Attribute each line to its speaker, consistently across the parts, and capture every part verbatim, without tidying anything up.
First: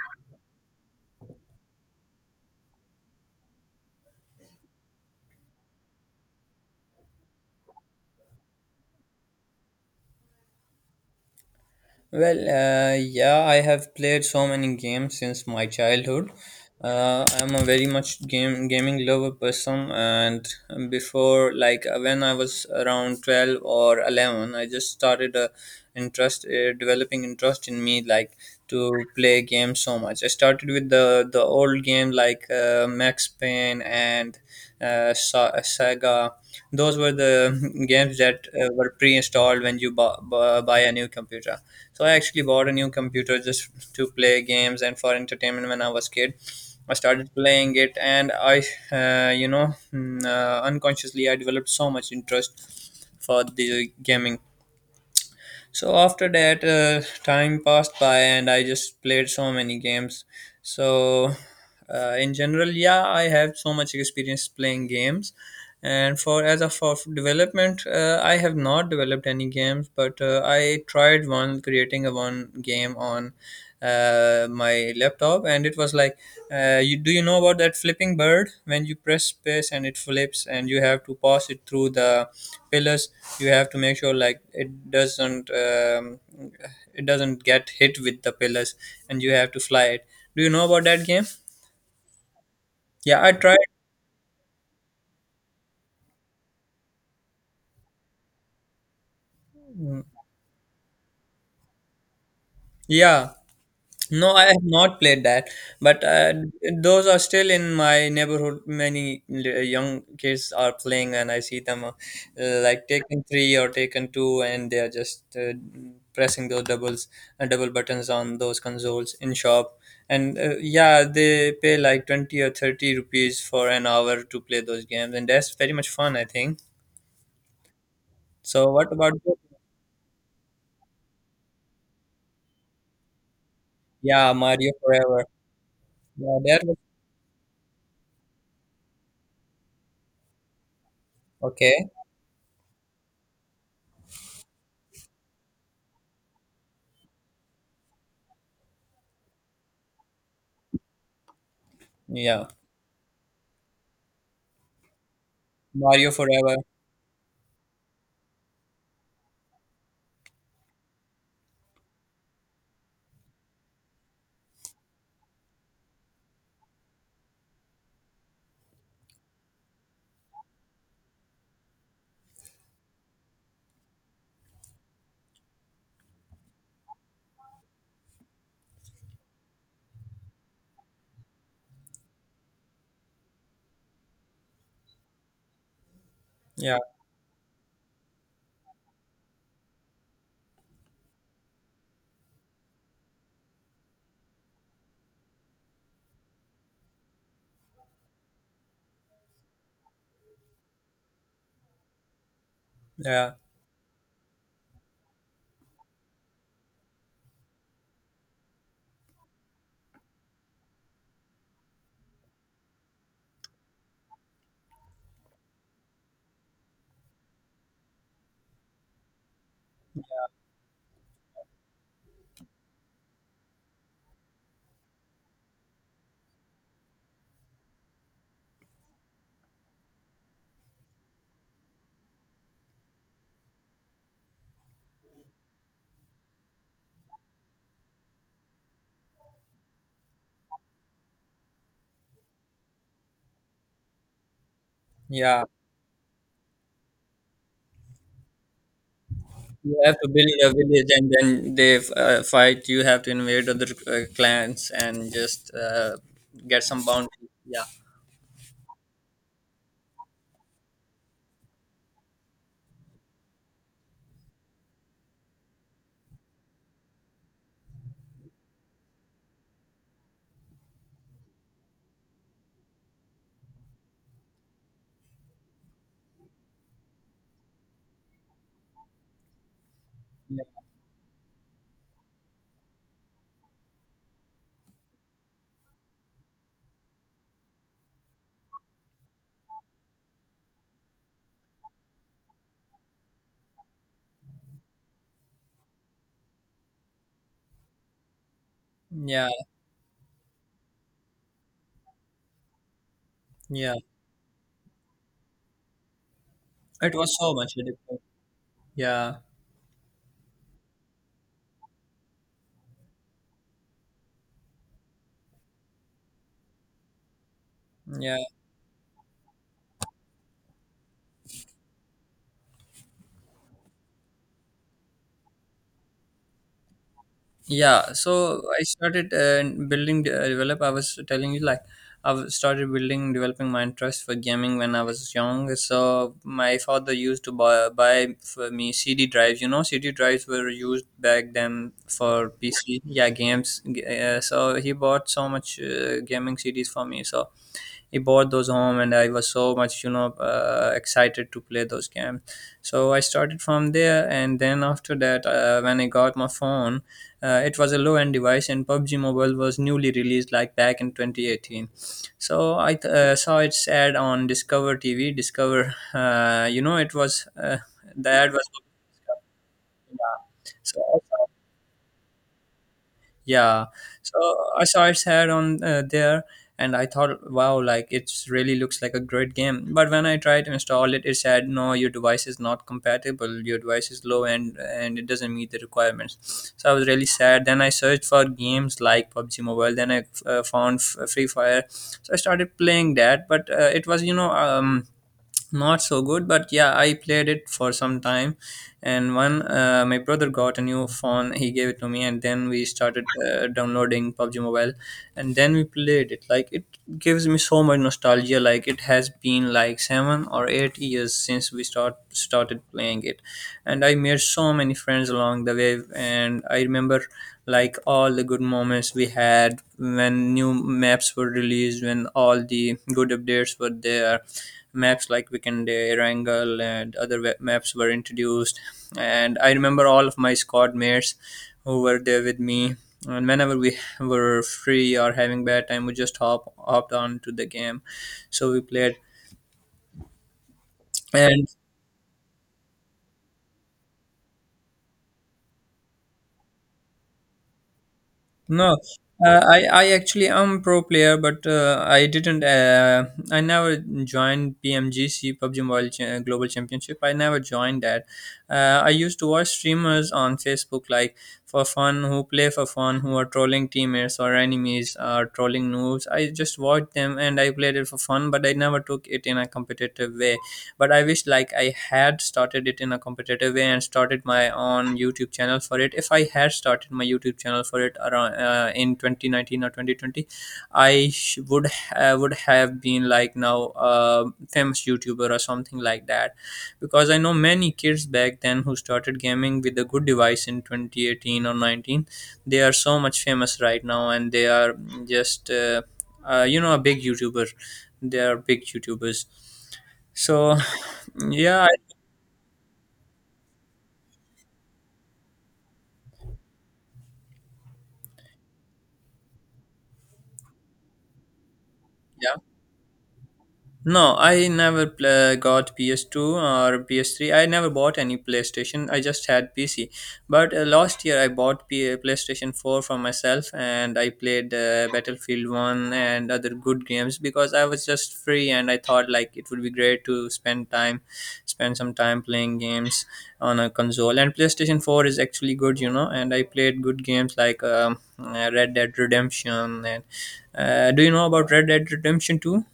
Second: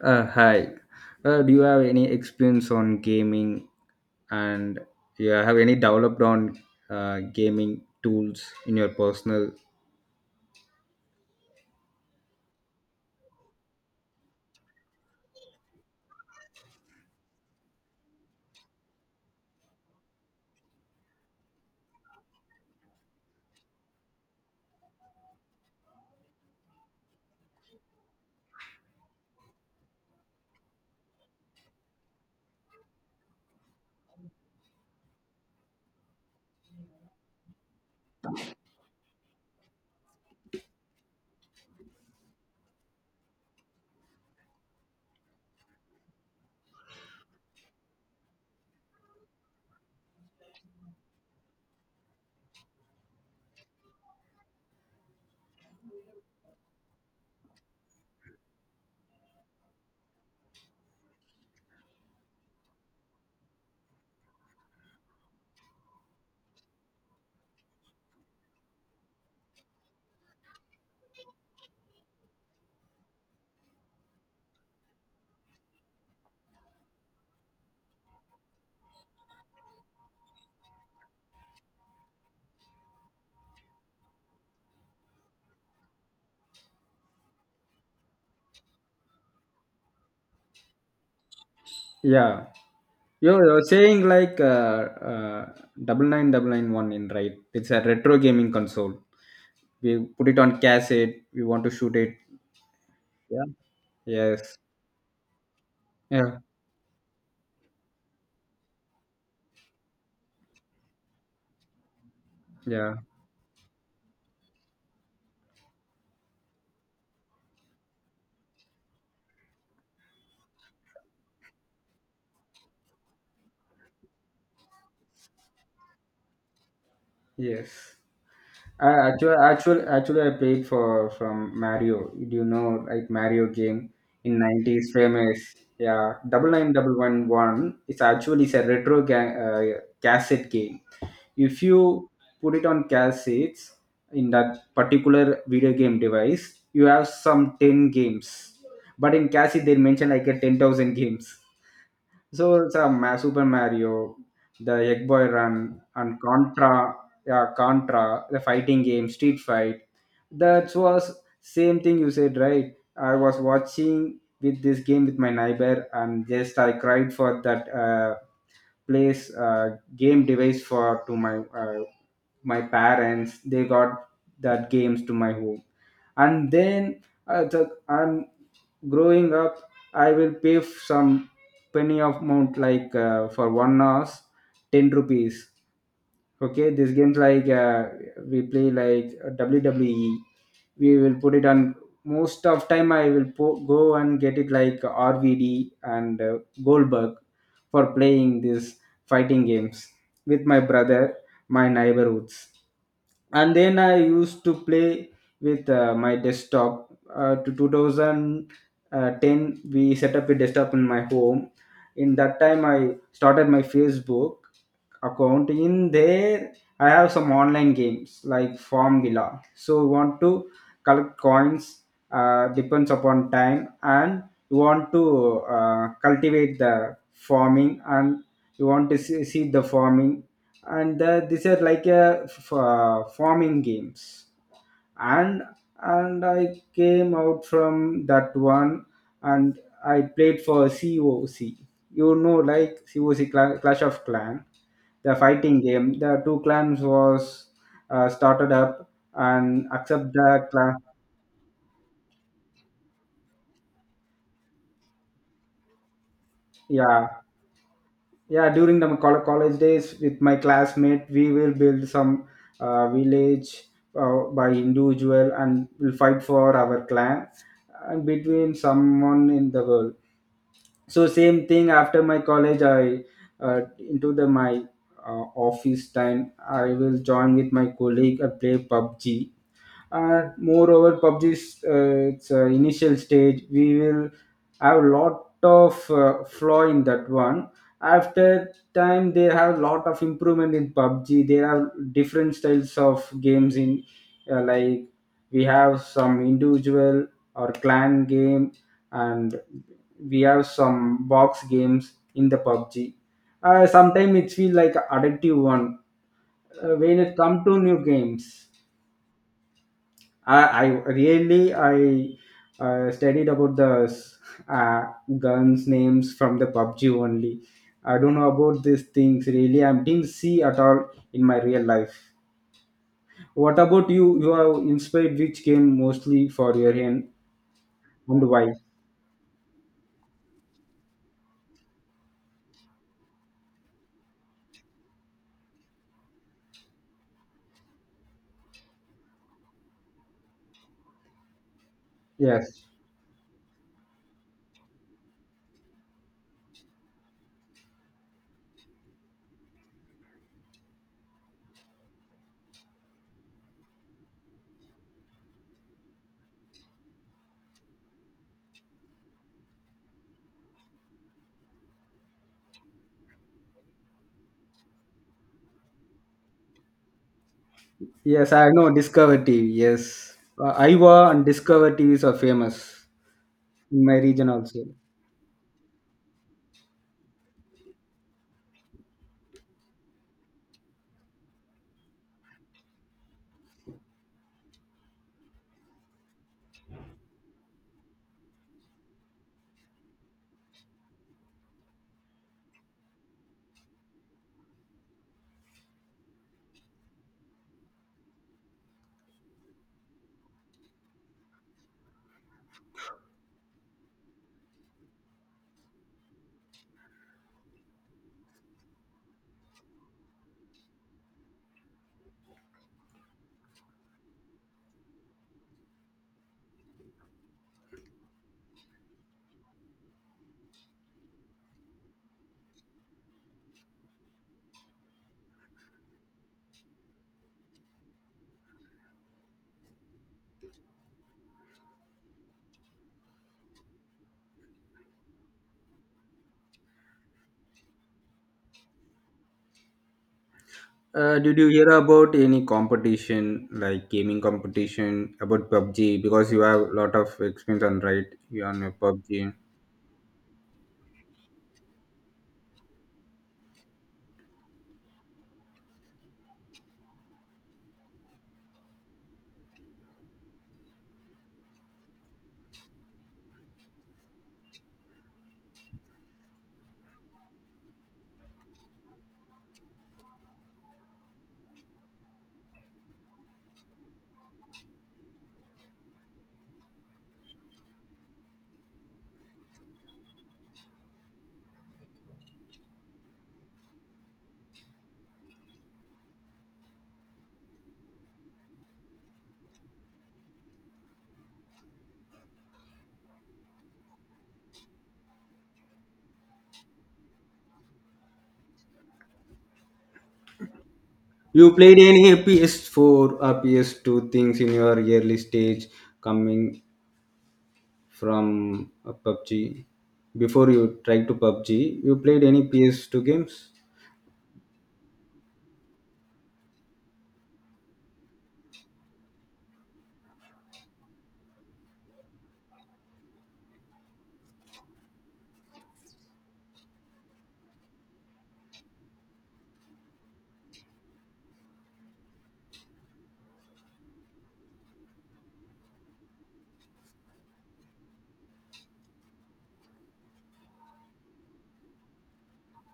Speaker 1: Uh, hi. Uh, do you have any experience on gaming and you have any developed on uh, gaming tools in your personal?
Speaker 2: Well, uh, yeah, I have played so many games since my childhood. Uh, I'm a very much game gaming lover person, and before, like uh, when I was around twelve or eleven, I just started a interest, uh, developing interest in me, like to play games so much. I started with the the old game like uh, Max Payne and uh, Sa- Saga. Those were the games that uh, were pre-installed when you bu- bu- buy a new computer, so I actually bought a new computer just to play games and for entertainment when I was kid. I started playing it, and I uh, you know mm, uh, unconsciously I developed so much interest for the gaming. So after that, uh, time passed by, and I just played so many games. So uh, in general, yeah, I have so much experience playing games. And for as of of development, uh, I have not developed any games, but uh, I tried one creating a one game on uh, my laptop, and it was like uh, you, do you know about that flipping bird when you press space and it flips and you have to pass it through the pillars? You have to make sure like it doesn't um, it doesn't get hit with the pillars, and you have to fly it. Do you know about that game?
Speaker 1: Yeah.
Speaker 2: Yeah, I
Speaker 1: You're, you're
Speaker 2: tried.
Speaker 1: saying like uh, uh, nine nine nine nine one in, right? It's a retro gaming console. We put it on cassette. We want to shoot it.
Speaker 2: Yeah.
Speaker 1: Yeah.
Speaker 2: No, I
Speaker 1: Yes.
Speaker 2: have not played that, but uh,
Speaker 1: Yeah.
Speaker 2: those are still in my neighborhood. Many l- young kids are playing, and I see them uh, like
Speaker 1: Yeah.
Speaker 2: taking three or taking two, and they are just uh, pressing those doubles and double buttons on those consoles in shop. And uh, yeah, they pay like twenty or thirty rupees for an hour to play those games, and that's very much fun, I think.
Speaker 1: Yes.
Speaker 2: So,
Speaker 1: I
Speaker 2: what about
Speaker 1: actually,
Speaker 2: you?
Speaker 1: actually, actually, I played for from Mario. Do you know, like, Mario game
Speaker 2: Yeah,
Speaker 1: in
Speaker 2: Mario
Speaker 1: nineties
Speaker 2: Forever.
Speaker 1: famous? Yeah,
Speaker 2: Yeah,
Speaker 1: double
Speaker 2: that
Speaker 1: nine
Speaker 2: was
Speaker 1: double one one. It's actually it's a retro ga- uh, cassette game. If
Speaker 2: okay.
Speaker 1: you put it on cassettes in that particular video game device, you have some ten games. But in cassette, they mention like a ten thousand games.
Speaker 2: Yeah,
Speaker 1: So it's a Ma- Super Mario, the Egg Boy Run,
Speaker 2: Mario
Speaker 1: and
Speaker 2: Forever.
Speaker 1: Contra, yeah, Contra, the fighting game, Street Fight. That was same thing you said, right? I was watching with this game with my neighbor, and just I cried for that uh, place uh, game device for to my uh, my parents. They got that games to my home, and then uh, the, I'm growing up. I will pay f- some penny of amount, like, uh, for one hour, ten rupees. Okay,
Speaker 2: Yeah.
Speaker 1: this games, like, uh, we play like W W E. We will put it on. Most of time, I will po- go and get it like R V D and uh, Goldberg for playing these fighting games with my brother, my neighborhoods.
Speaker 2: Yeah.
Speaker 1: And then I used to play with uh, my desktop uh, to two thousand ten. We set up a desktop in my home. In that time, I started my Facebook account in there. I have some online games like Formula, so you want to collect coins, uh, depends upon time, and you want to uh, cultivate the farming, and you want to see, see the farming. And uh, these are like a f- uh, farming games. And and I came out from that one, and I played for C O C. You know, like C O C, Cla- Clash of Clan, the
Speaker 2: Yeah,
Speaker 1: fighting game. The two clans was uh, started up and
Speaker 2: you have to
Speaker 1: accept
Speaker 2: build
Speaker 1: the
Speaker 2: a
Speaker 1: class.
Speaker 2: village, and then they uh, fight. You have to invade other uh, clans and just uh, get some
Speaker 1: Yeah,
Speaker 2: bounty. Yeah,
Speaker 1: yeah. During the col- college days, with my classmate, we will build some uh, village uh, by individual, and will fight for our clan and between someone in the world. So same thing after my college, I uh, into the my uh, office time, I will join with my colleague and play PUBG. And
Speaker 2: yeah,
Speaker 1: moreover, PUBG's uh, its uh, initial stage, we will have a lot of uh, flaw in that one. After time, they have lot of improvement in PUBG. There are different styles of games in, uh, like, we have some individual or clan game,
Speaker 2: yeah,
Speaker 1: and we have some box games in the PUBG. Uh,
Speaker 2: yeah.
Speaker 1: sometimes it feel like addictive one uh,
Speaker 2: It
Speaker 1: when
Speaker 2: was
Speaker 1: it
Speaker 2: so
Speaker 1: come
Speaker 2: much
Speaker 1: to new
Speaker 2: addictive.
Speaker 1: games.
Speaker 2: Yeah,
Speaker 1: I, I really, I uh, studied about the s- uh, guns names from the PUBG only. I don't
Speaker 2: yeah.
Speaker 1: know about these things really. I didn't see at all in my real life. What about you? You are inspired which game mostly for your hand
Speaker 2: Yeah,
Speaker 1: and
Speaker 2: so
Speaker 1: why?
Speaker 2: I started uh, building, uh, develop. I was telling you like I've started building, developing my interest for gaming when I was young. So my father used to buy, buy for me C D drives. You know, C D drives were used back then for
Speaker 1: Yes,
Speaker 2: P C. Yeah, games. G- Uh, so he bought so much uh, gaming C Ds for me. So he bought those home, and I was so much you know uh, excited to play those games. So I started from there, and then after that, uh, when I got my phone, uh, it was a low end device, and PUBG Mobile was newly released like back in twenty eighteen. So I th- uh, saw its ad on Discover TV, Discover, uh, you know it was, uh, the
Speaker 1: yes,
Speaker 2: ad was.
Speaker 1: I know Discover T V. Yes,
Speaker 2: Yeah.
Speaker 1: uh,
Speaker 2: So,
Speaker 1: Iowa and Discover T Vs are famous
Speaker 2: yeah,
Speaker 1: in my
Speaker 2: so
Speaker 1: region also.
Speaker 2: I saw its head on uh, there, and I thought, wow, like it's really looks like a great game. But when I tried to install it, it said, no, your device is not compatible. Your device is low end, and it doesn't meet the requirements. So I was really sad. Then I searched for games like PUBG Mobile. Then I uh, found F- Free Fire. So I started playing that, but uh, it was you know um not so good, but yeah, I played it for some time. And one, uh, my brother got a new phone. He gave it to me, and then we started uh, downloading PUBG Mobile, and then we played it. Like it gives me so much nostalgia. Like it has been like seven or eight years since we start started playing it, and I made so many friends along the way. And I remember like all the good moments we had when new maps were released, when all the good updates were there, maps like Weekend Day, Wrangle, and other we- maps were introduced. And I remember all of my squad mates who were there with me. And whenever we were free or having bad time, we just hop hopped on to the game. So we played.
Speaker 1: Uh, did you
Speaker 2: And
Speaker 1: hear about any competition, like, gaming competition about PUBG? Because you have a lot of experience on, right, you on your
Speaker 2: no,
Speaker 1: PUBG.
Speaker 2: uh, I I actually am pro player, but uh, I didn't. Uh, I never joined P M G C PUBG Mobile Cha- Global Championship. I never joined that. Uh, I used to watch streamers on Facebook, like for fun, who play for fun, who are trolling teammates or enemies, or trolling noobs. I just watched them and I played it for fun, but I never took it in a competitive way, but I wish like I had started it in a competitive way and started my own YouTube channel for it. If I had started my YouTube channel for it around uh, in twenty nineteen or twenty twenty, I sh- would ha- would have been like now a famous YouTuber or something like that, because I know many kids back then who started gaming with a good device in twenty eighteen or nineteen. They are so much famous right now, and they are just uh, uh, you know a big YouTuber. They are big YouTubers. So,
Speaker 1: You
Speaker 2: yeah,
Speaker 1: played
Speaker 2: I-
Speaker 1: any P S four or P S two things in your early stage coming from uh, PUBG? Before you tried to PUBG, you played
Speaker 2: yeah.
Speaker 1: any P S two games?
Speaker 2: No, I never pla got P S two or P S three. I never bought any PlayStation. I just had P C. But uh, last year I bought P- uh, PlayStation four for myself, and I played uh, Battlefield one and other good games because I was just free, and I thought like it would be great to spend time spend some time playing games on a console. And PlayStation four is actually good, you know, and I played good games like um, uh, Red Dead Redemption and uh, do you know about Red Dead Redemption two?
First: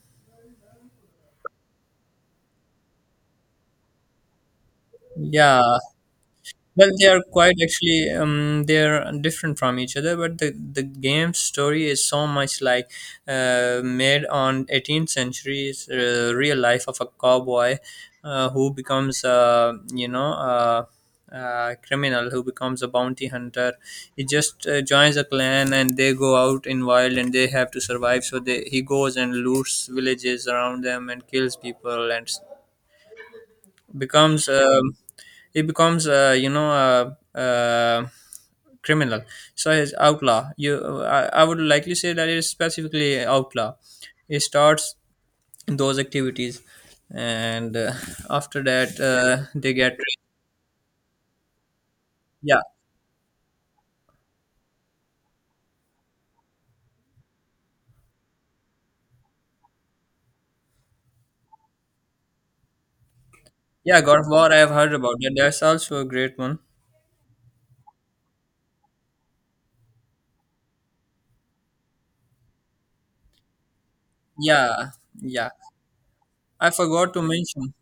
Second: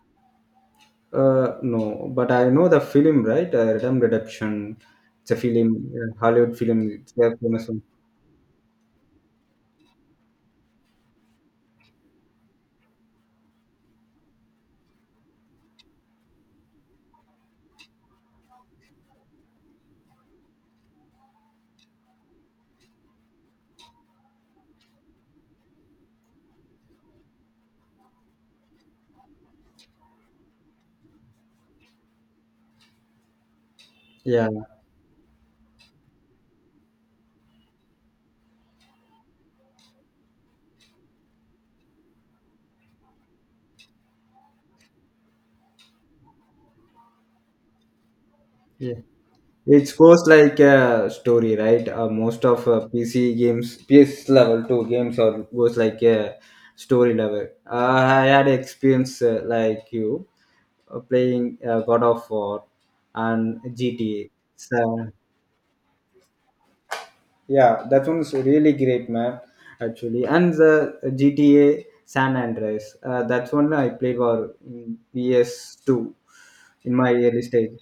Speaker 1: Uh, no, but I know the film, right? Uh, Red Dead Redemption. It's a
Speaker 2: Yeah.
Speaker 1: film, uh, Hollywood film.
Speaker 2: Well, they
Speaker 1: It's
Speaker 2: are
Speaker 1: a
Speaker 2: quite
Speaker 1: famous one.
Speaker 2: actually. Um, they are different from each other, but the the game story is so much like uh, made on eighteenth century's uh, real life of a cowboy, uh, who becomes a you know a, a criminal, who becomes a bounty hunter. He just uh, joins a clan, and they go out in wild, and they have to survive. So they he goes and loots villages around them and kills people and
Speaker 1: Yeah,
Speaker 2: becomes um, he becomes uh, you know uh a criminal. So he's outlaw. You I, I would likely say that it's specifically outlaw. He starts those activities, and uh, after
Speaker 1: yeah.
Speaker 2: that, uh, they
Speaker 1: It
Speaker 2: get.
Speaker 1: goes like a story, right? Uh, most
Speaker 2: Yeah.
Speaker 1: of uh, P C games, P S level two games, or goes like a story level. Uh, I had experience, uh, like you, uh, playing uh, God of War and
Speaker 2: Yeah, God of
Speaker 1: G T A.
Speaker 2: War, I have heard
Speaker 1: So
Speaker 2: about that. That's also a great one.
Speaker 1: yeah, that one's really great, man. Actually, and the G T A San Andreas. Uh, that's one I played for
Speaker 2: Yeah.
Speaker 1: in
Speaker 2: Yeah,
Speaker 1: P S two
Speaker 2: i
Speaker 1: in
Speaker 2: forgot
Speaker 1: my
Speaker 2: to
Speaker 1: early
Speaker 2: mention
Speaker 1: stage.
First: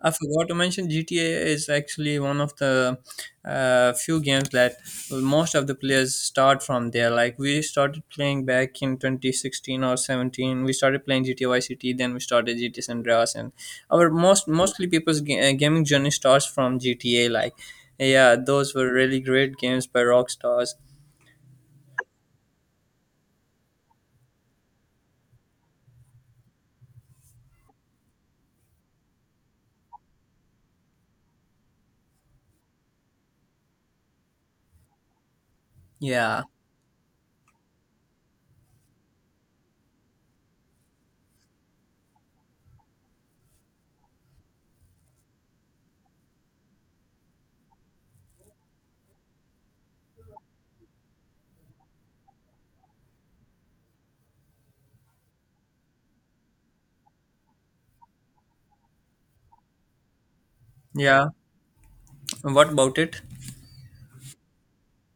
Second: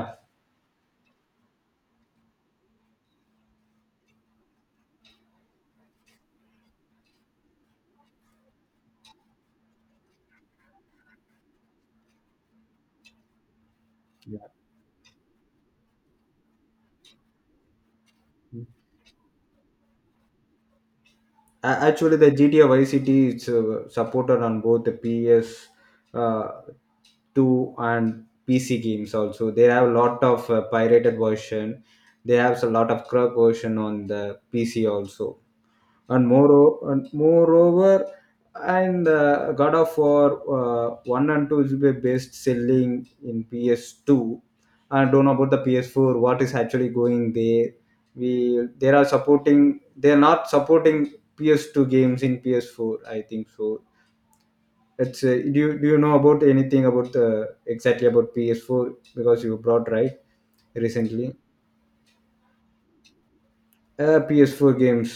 Speaker 2: I forgot to mention G T A is actually one of the uh, few games that most of the players start from there. Like we started playing back in twenty sixteen or seventeen. We started playing G T A Vice City, then we started G T A San Andreas, and our
Speaker 1: yeah.
Speaker 2: most mostly people's ga- uh, gaming journey starts from G T A. Like, yeah, those were really great games by Rockstars.
Speaker 1: A- Actually, the G T A Vice City is uh, supported on both the P S uh, two and P C games also. They have a lot of uh, pirated version. They have a lot of crack version on the P C also. and
Speaker 2: Yeah,
Speaker 1: more and moreover, and uh, God of War uh, one and two is the best selling in P S two. I don't know about the P S four, what is actually going there. We They are supporting, they are not supporting P S two games in P S four, I think so. It's, uh, do, you, do you know about anything about, uh, exactly, about P S four, because you brought, right,
Speaker 2: yeah.
Speaker 1: recently,
Speaker 2: What about it?
Speaker 1: uh, P S four games?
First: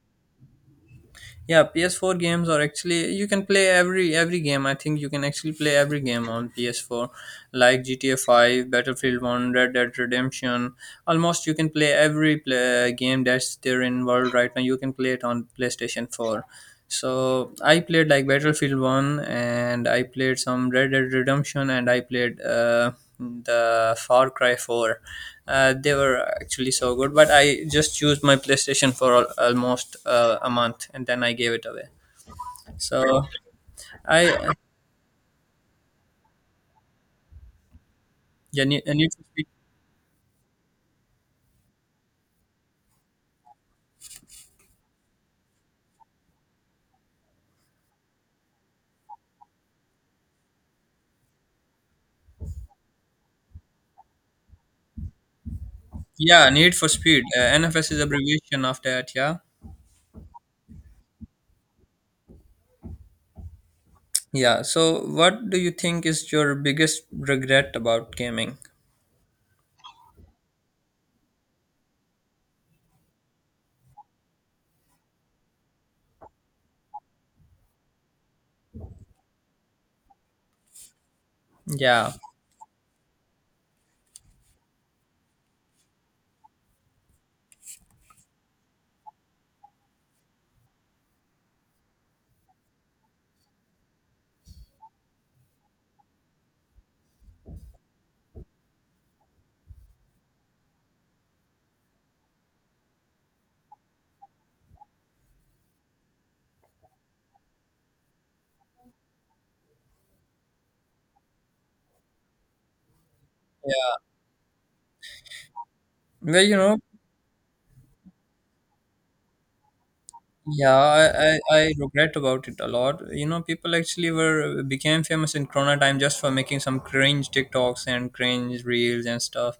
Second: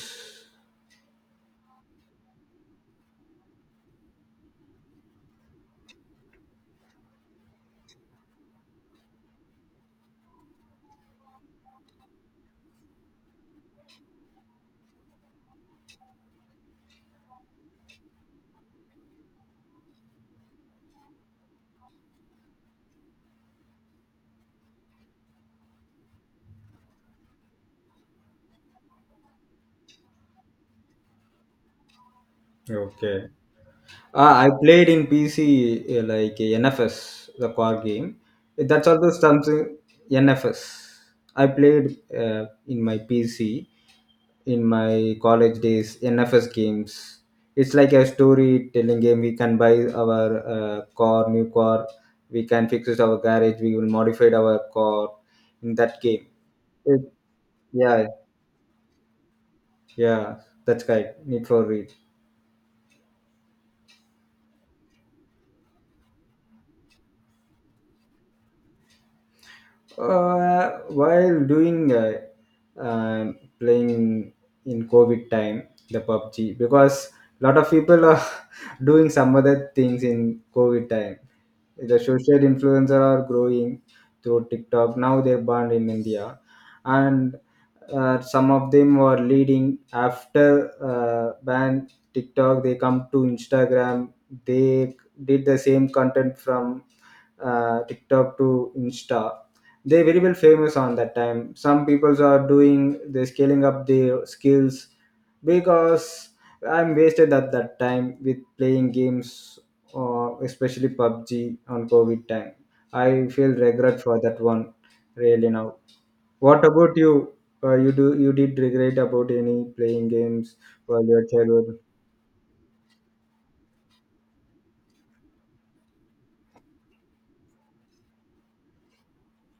Speaker 2: Yeah, P S four games are actually, you can play every every game. I think you can actually play every game on P S four, like GTA five, Battlefield one, Red Dead Redemption. Almost you can play every play, game that's there in world right now. You can play it on PlayStation four. So I played like Battlefield One, and I played some Red Dead Redemption, and I played uh, the Far Cry Four. Uh, they were actually so good, but I just used my PlayStation for al- almost uh, a month, and then I gave it away. So
Speaker 1: Okay. Ah, I
Speaker 2: I.
Speaker 1: played in P C uh, like uh, N F S, the car game. Eh,
Speaker 2: Yeah, need,
Speaker 1: That's also
Speaker 2: need for speed.
Speaker 1: something, N F S. I played uh, in my P C in my college days N F S games. It's like a storytelling game. We can buy our uh, car, new car. We can fix it our garage. We will modify our car in that game.
Speaker 2: Yeah, Need for
Speaker 1: It,
Speaker 2: Speed. Uh, N F S is
Speaker 1: yeah,
Speaker 2: abbreviation of that. Yeah,
Speaker 1: yeah, that's right. Need for read.
Speaker 2: yeah. So what do you think is your biggest regret about gaming?
Speaker 1: Uh, while doing, uh, um playing in COVID time the PUBG, because a lot of people are doing some other things in COVID time. The
Speaker 2: Yeah.
Speaker 1: social influencer are growing through TikTok. Now they're banned in India. And uh, some of them were leading after uh, ban TikTok, they come to Instagram. They did the same content from uh, TikTok to Insta. They very well famous on that time. Some peoples are doing, they scaling up their skills, because I'm wasted at that time with playing games, uh, especially PUBG on COVID time. I feel regret
Speaker 2: Yeah.
Speaker 1: for that one, really, now.
Speaker 2: Well, you
Speaker 1: What
Speaker 2: know.
Speaker 1: about you? Uh, you do You did regret about any playing games
Speaker 2: Yeah,
Speaker 1: while your
Speaker 2: I, I,
Speaker 1: childhood?
Speaker 2: I regret about it a lot. You know, people actually were became famous in Corona time just for making some cringe TikToks and cringe reels and stuff.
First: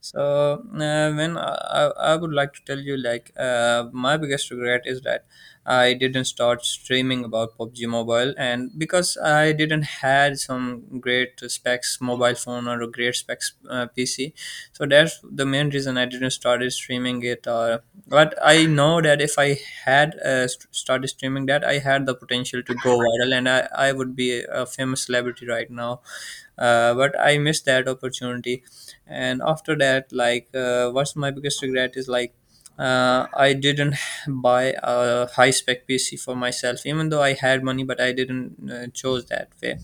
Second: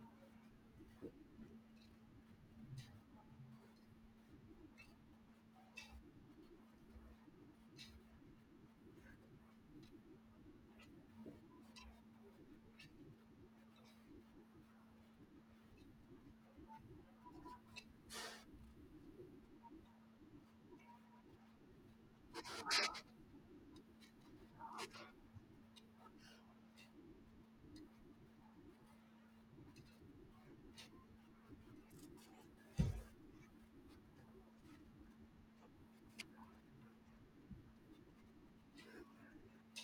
Speaker 2: So uh, when I, I I would like to tell you, like uh, my biggest regret is that I didn't start streaming about PUBG Mobile, and because I didn't had some great specs mobile phone or a great specs uh, P C, so that's that's the main reason I didn't started streaming it. Or, but I know that if I had uh, st- started streaming that, I had the potential to go viral, and I I would be a famous celebrity right now. Uh, but I missed that opportunity, and after that, like, uh, what's my biggest regret is like. Uh, I didn't buy a high spec P C for myself, even though I had money, but I didn't uh, chose that way.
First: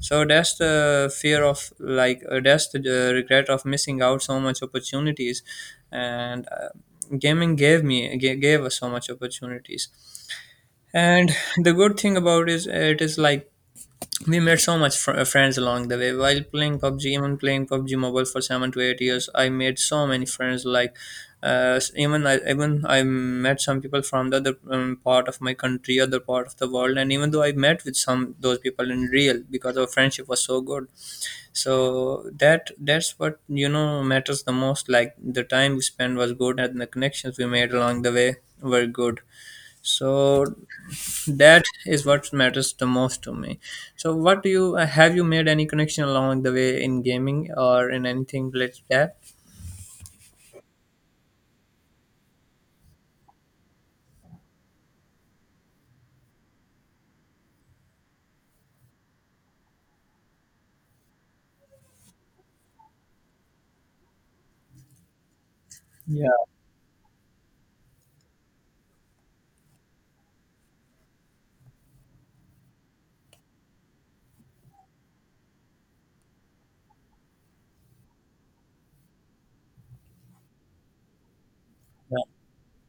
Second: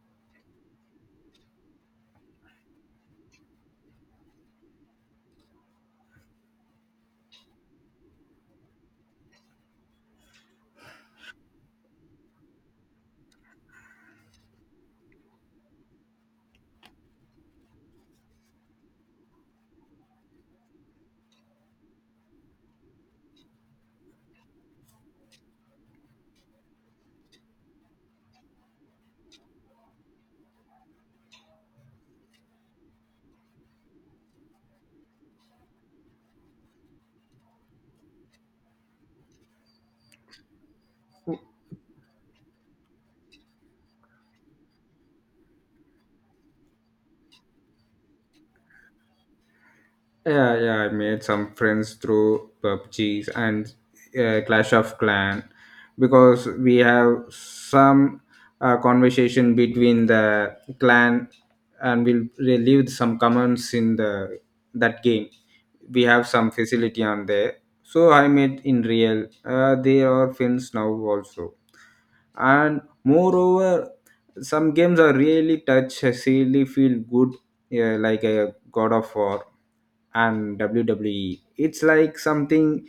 Speaker 2: So that's the fear of like uh, that's the uh, regret of missing out so much opportunities, and uh, gaming gave me ga- gave us so much opportunities. And the good thing about is it is like we made so much fr- uh, friends along the way while playing PUBG. Even playing PUBG Mobile for seven to eight years, I made so many friends. Like uh, s- even I even I met some people from the other um, part of my country, other part of the world. And even though I met with some those people in real because our friendship was so good. So that that's what you know matters the most. Like the time we spent was good, and the connections we made along the way were good. So that is what matters the most to me. So what do you, uh, have you made any connection along the way in gaming or in anything related to that?
Speaker 1: Yeah, yeah, I made some friends through PUBGs and uh, Clash of Clan, because we have some uh, conversation between the clan, and we'll relieve some comments in the that game. We have
Speaker 2: Yeah,
Speaker 1: some facility on there. So I met in real. Uh, they are friends now also. And moreover, some games are really touch, really feel good, yeah, like a God of War and W W E. It's like
Speaker 2: yeah,
Speaker 1: something.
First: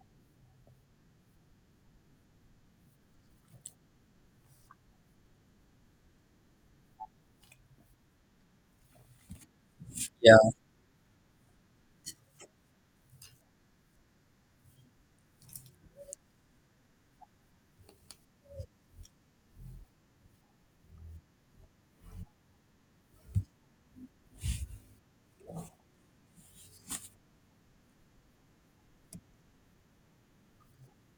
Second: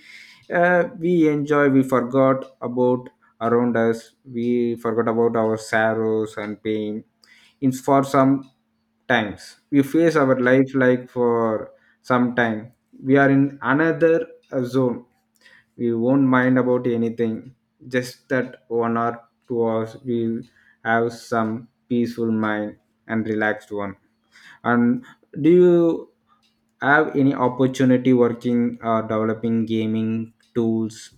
Speaker 1: uh, We enjoy, we forgot about around us, we forgot about our sorrows and pain in for some times. We face
Speaker 2: yeah.
Speaker 1: our life, like, for some time we are in another uh, zone. We won't mind about anything, just that one or two hours we'll have some peaceful mind and relaxed one. And do you have any opportunity working or developing gaming tools,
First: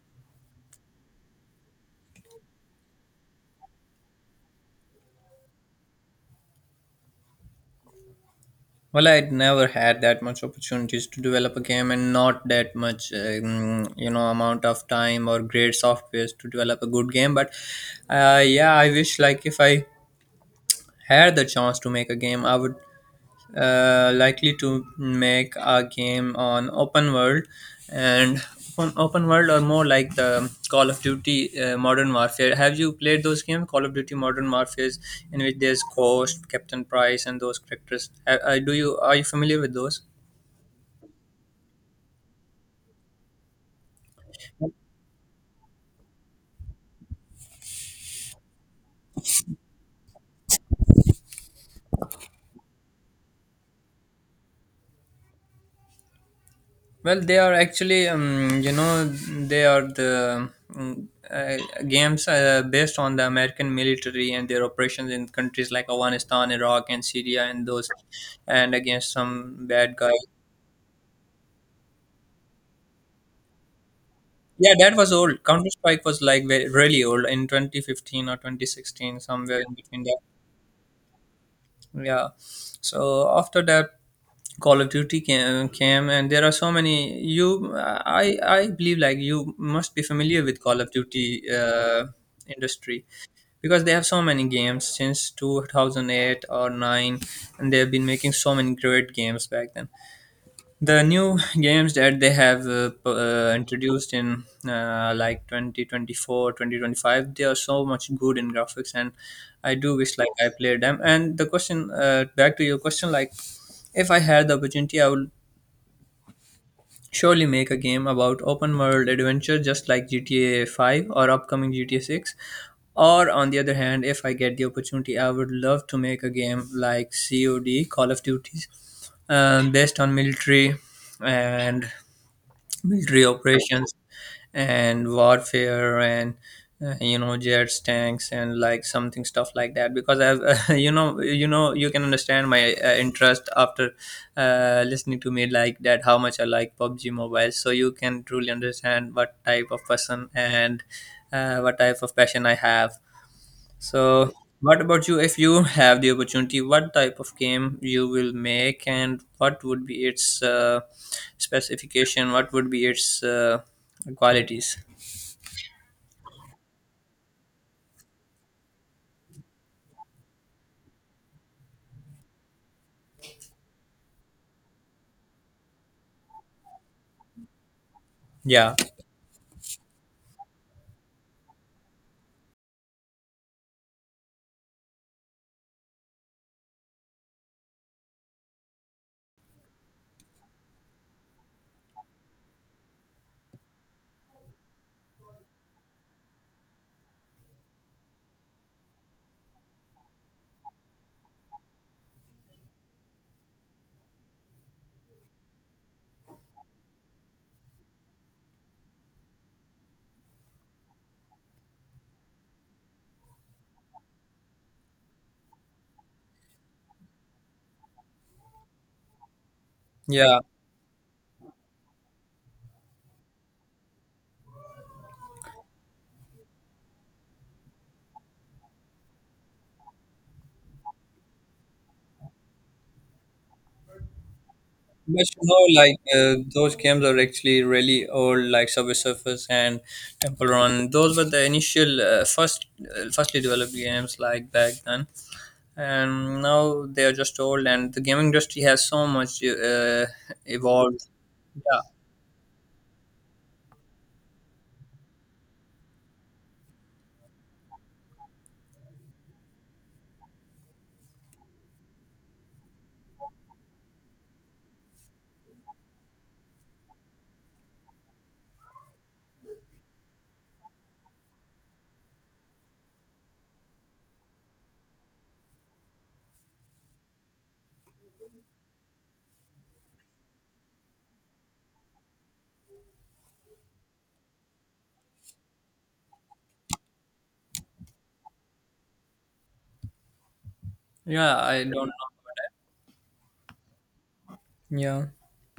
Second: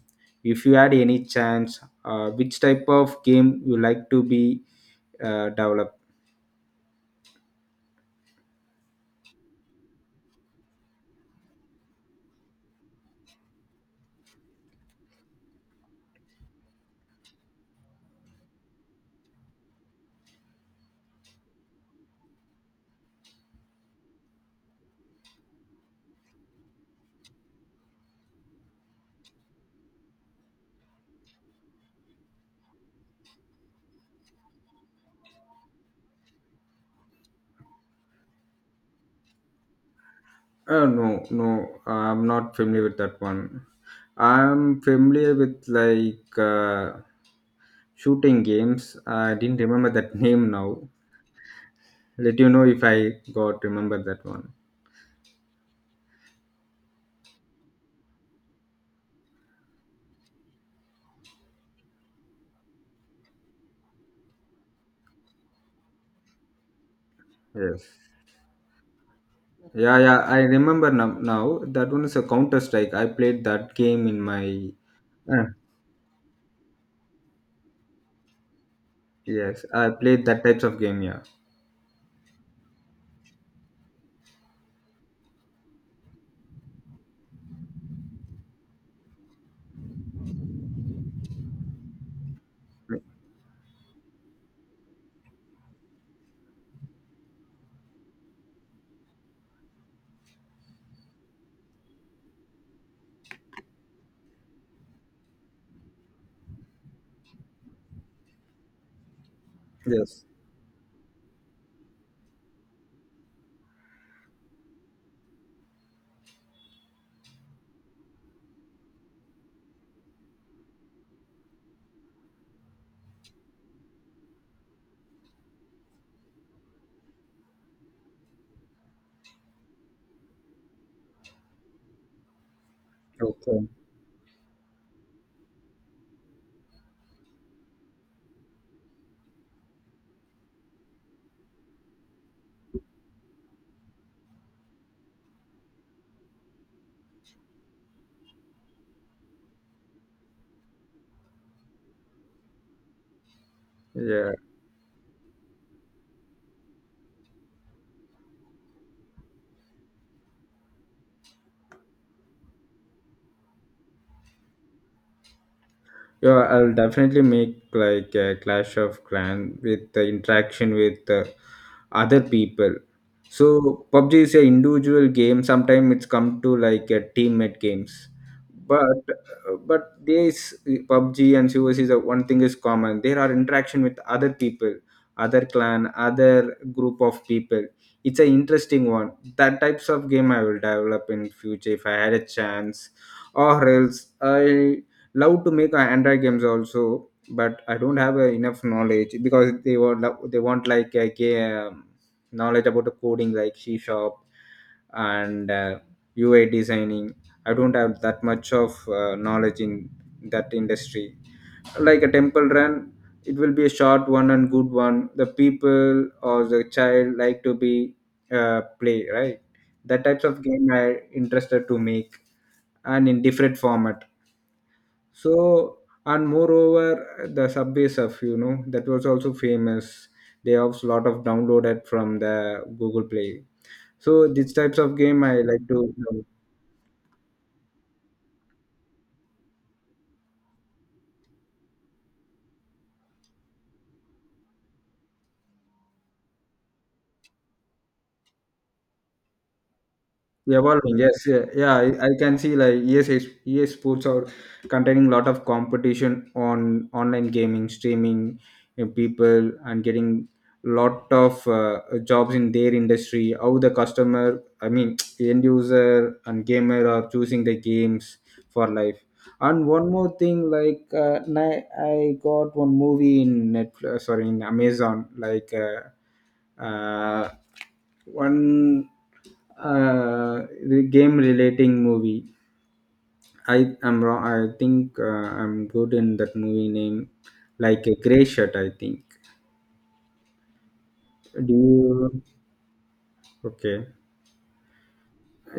Speaker 1: if you had any chance, uh, which type of game you like to be uh, developed?
Speaker 2: Well, I'd never had that much opportunities to develop a game, and not that much um, you know amount of time or great softwares to develop a good game, but uh, yeah, I wish like if I had the chance to make a game, I would uh, likely to make a game on open world. And open, open world, or more like the Call of Duty uh, Modern Warfare. Have you played those games, Call of Duty Modern Warfare, in which there's Ghost, Captain Price, and those characters? Uh, uh, do you Are you familiar with those?
Speaker 1: Uh, no, no, I'm not familiar with that one. I'm familiar with like uh, shooting games. I didn't remember that name now. Let you know if I got remember that one.
Speaker 2: Well, they are actually, um, you know, they are the um, uh, games uh, based on the American military and their operations in countries like Afghanistan, Iraq, and Syria, and
Speaker 1: Yes.
Speaker 2: those, and against some bad
Speaker 1: Yeah,
Speaker 2: guy.
Speaker 1: yeah. I remember now. now. That one is a Counter Strike. I played that game in my.
Speaker 2: Yeah, that was old.
Speaker 1: Uh,
Speaker 2: Counter Strike was like ve- really old in twenty fifteen or twenty sixteen,
Speaker 1: yes,
Speaker 2: somewhere in
Speaker 1: I
Speaker 2: between.
Speaker 1: played that types of game. Yeah.
Speaker 2: Yeah, so after that, Call of Duty came, came, and there are so many. You i i believe like you must be familiar with Call of Duty uh, industry, because they have so many games since two thousand eight or nine, and they have been making so many great games back then. The new games that they have uh, p- uh, introduced in, uh, like, twenty twenty four, twenty twenty five, they are so much good in graphics. And I do wish
Speaker 1: Yes.
Speaker 2: like I played them. And the question, uh, back to your question, like, if I had the opportunity, I would surely make a game about open world adventure, just like gta five or upcoming gta six. Or on the other hand, if I get the opportunity, I would love to make a game like COD, Call of Duties, um, based on military, and military
Speaker 1: Okay.
Speaker 2: operations, and warfare, and uh, you know jets, tanks, and like something stuff like that. Because I've you know, you know, you can understand my uh, interest after uh, listening to me like that, how much I like PUBG Mobile. So you can truly understand what type of person and uh, what type of passion I have.
Speaker 1: Yeah.
Speaker 2: So what about you? If you have the opportunity, what type of game you will make, and what would be its uh, specification? What would be its uh, qualities?
Speaker 1: Yeah, I'll definitely make like a Clash of Clan with the interaction with uh, other people. So PUBG is a individual game. Sometimes it's come to like a teammate games,
Speaker 2: Yeah,
Speaker 1: but uh, but this PUBG and C O S is a, one thing is common. There are interaction with other people, other clan, other group of people. It's an interesting one. That types of game I will develop in future, if I had a chance, or else I love to make uh, Android games also. But I don't have uh, enough knowledge, because they were lo- they want like, uh, ga- um, knowledge about the coding, like C sharp and uh, U I designing. I don't have that much of uh, knowledge in that industry. Like a Temple Run, it will be a short one and good one, the people or the child like to be uh, play, right? That types
Speaker 2: yeah.
Speaker 1: of game I interested to make, and in different format, so. And moreover, the Subway Surf, you know, that was also famous. They have a lot of downloaded from the Google Play. So these types of game
Speaker 2: But
Speaker 1: I
Speaker 2: you
Speaker 1: like
Speaker 2: know,
Speaker 1: to
Speaker 2: like,
Speaker 1: you
Speaker 2: uh, those games are actually really old, like Subway Surfers and Temple Run. Those were the initial, uh, first, uh, firstly developed games like back then, and now they are just old. And the gaming industry has so much uh,
Speaker 1: know, evolving.
Speaker 2: evolved.
Speaker 1: Yes, yeah, yeah.
Speaker 2: Yeah,
Speaker 1: I, I can see like E S A, E A Sports are containing a lot of competition on online gaming, streaming, you know, people, and getting lot of uh, jobs in their industry. How the customer, I mean, end user and gamer are choosing the games for life. And one more thing, like uh, ni- I got one movie in Netflix, uh, sorry, in Amazon, like uh, uh, one uh, game relating movie. I am wrong. I think uh, I'm good in that movie name, like a gray shirt. I think.
Speaker 2: yeah.
Speaker 1: Do
Speaker 2: I don't.
Speaker 1: you? Okay.
Speaker 2: Yeah.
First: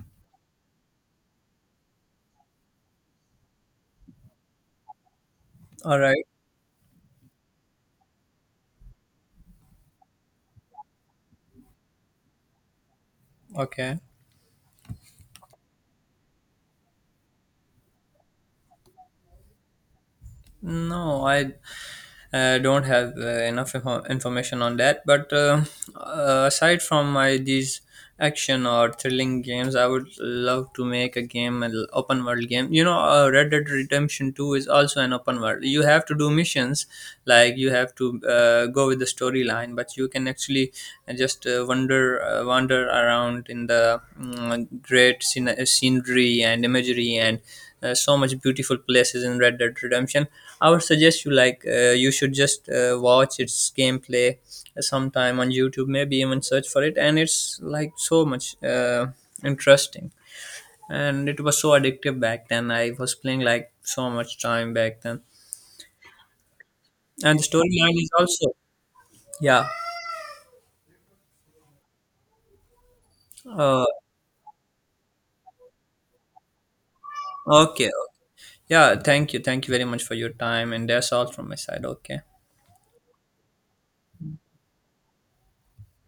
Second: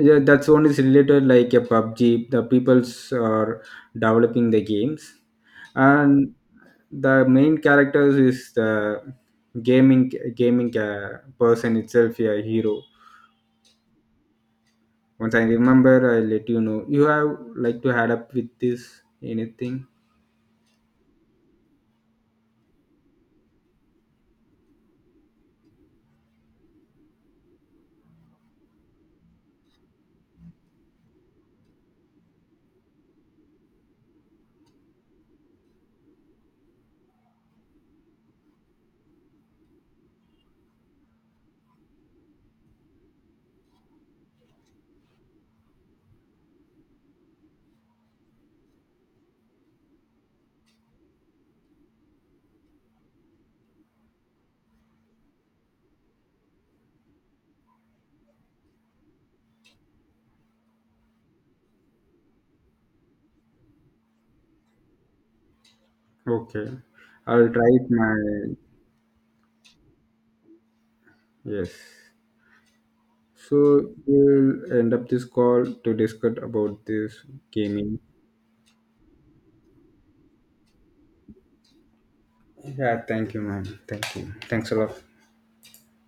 Speaker 1: Yeah, that's one is related like a PUBG. The peoples are developing the games,
Speaker 2: All right.
Speaker 1: and the main characters is the gaming gaming uh, person itself, a hero.
Speaker 2: Okay.
Speaker 1: Once I remember, I let you know. You have like to add up with this anything?
Speaker 2: No, I I don't have uh, enough info- information on that, but uh, uh, aside from my these action or thrilling games, I would love to make a game, an open world game. You know, uh, Red Dead Redemption Two is also an open world. You have to do missions, like you have to uh, go with the storyline, but you can actually uh, just uh, wander uh, wander around in the mm, great scen- scenery and imagery and uh, so much beautiful places in Red Dead Redemption. I would suggest you like, uh, you should just uh, watch its gameplay sometime on YouTube, maybe even search for it, and it's like so much uh, interesting. And it was so addictive back then. I was playing like so much time back then,
Speaker 1: Okay,
Speaker 2: and the
Speaker 1: I'll try it
Speaker 2: storyline is
Speaker 1: my.
Speaker 2: also yeah.
Speaker 1: Yes.
Speaker 2: Uh,
Speaker 1: So we'll end up this call to discuss about this
Speaker 2: okay,
Speaker 1: gaming.
Speaker 2: yeah. Thank you, thank you very much for your time, and that's all from my side. Okay.
Speaker 1: Yeah, thank you, man, thank you. Thanks a lot.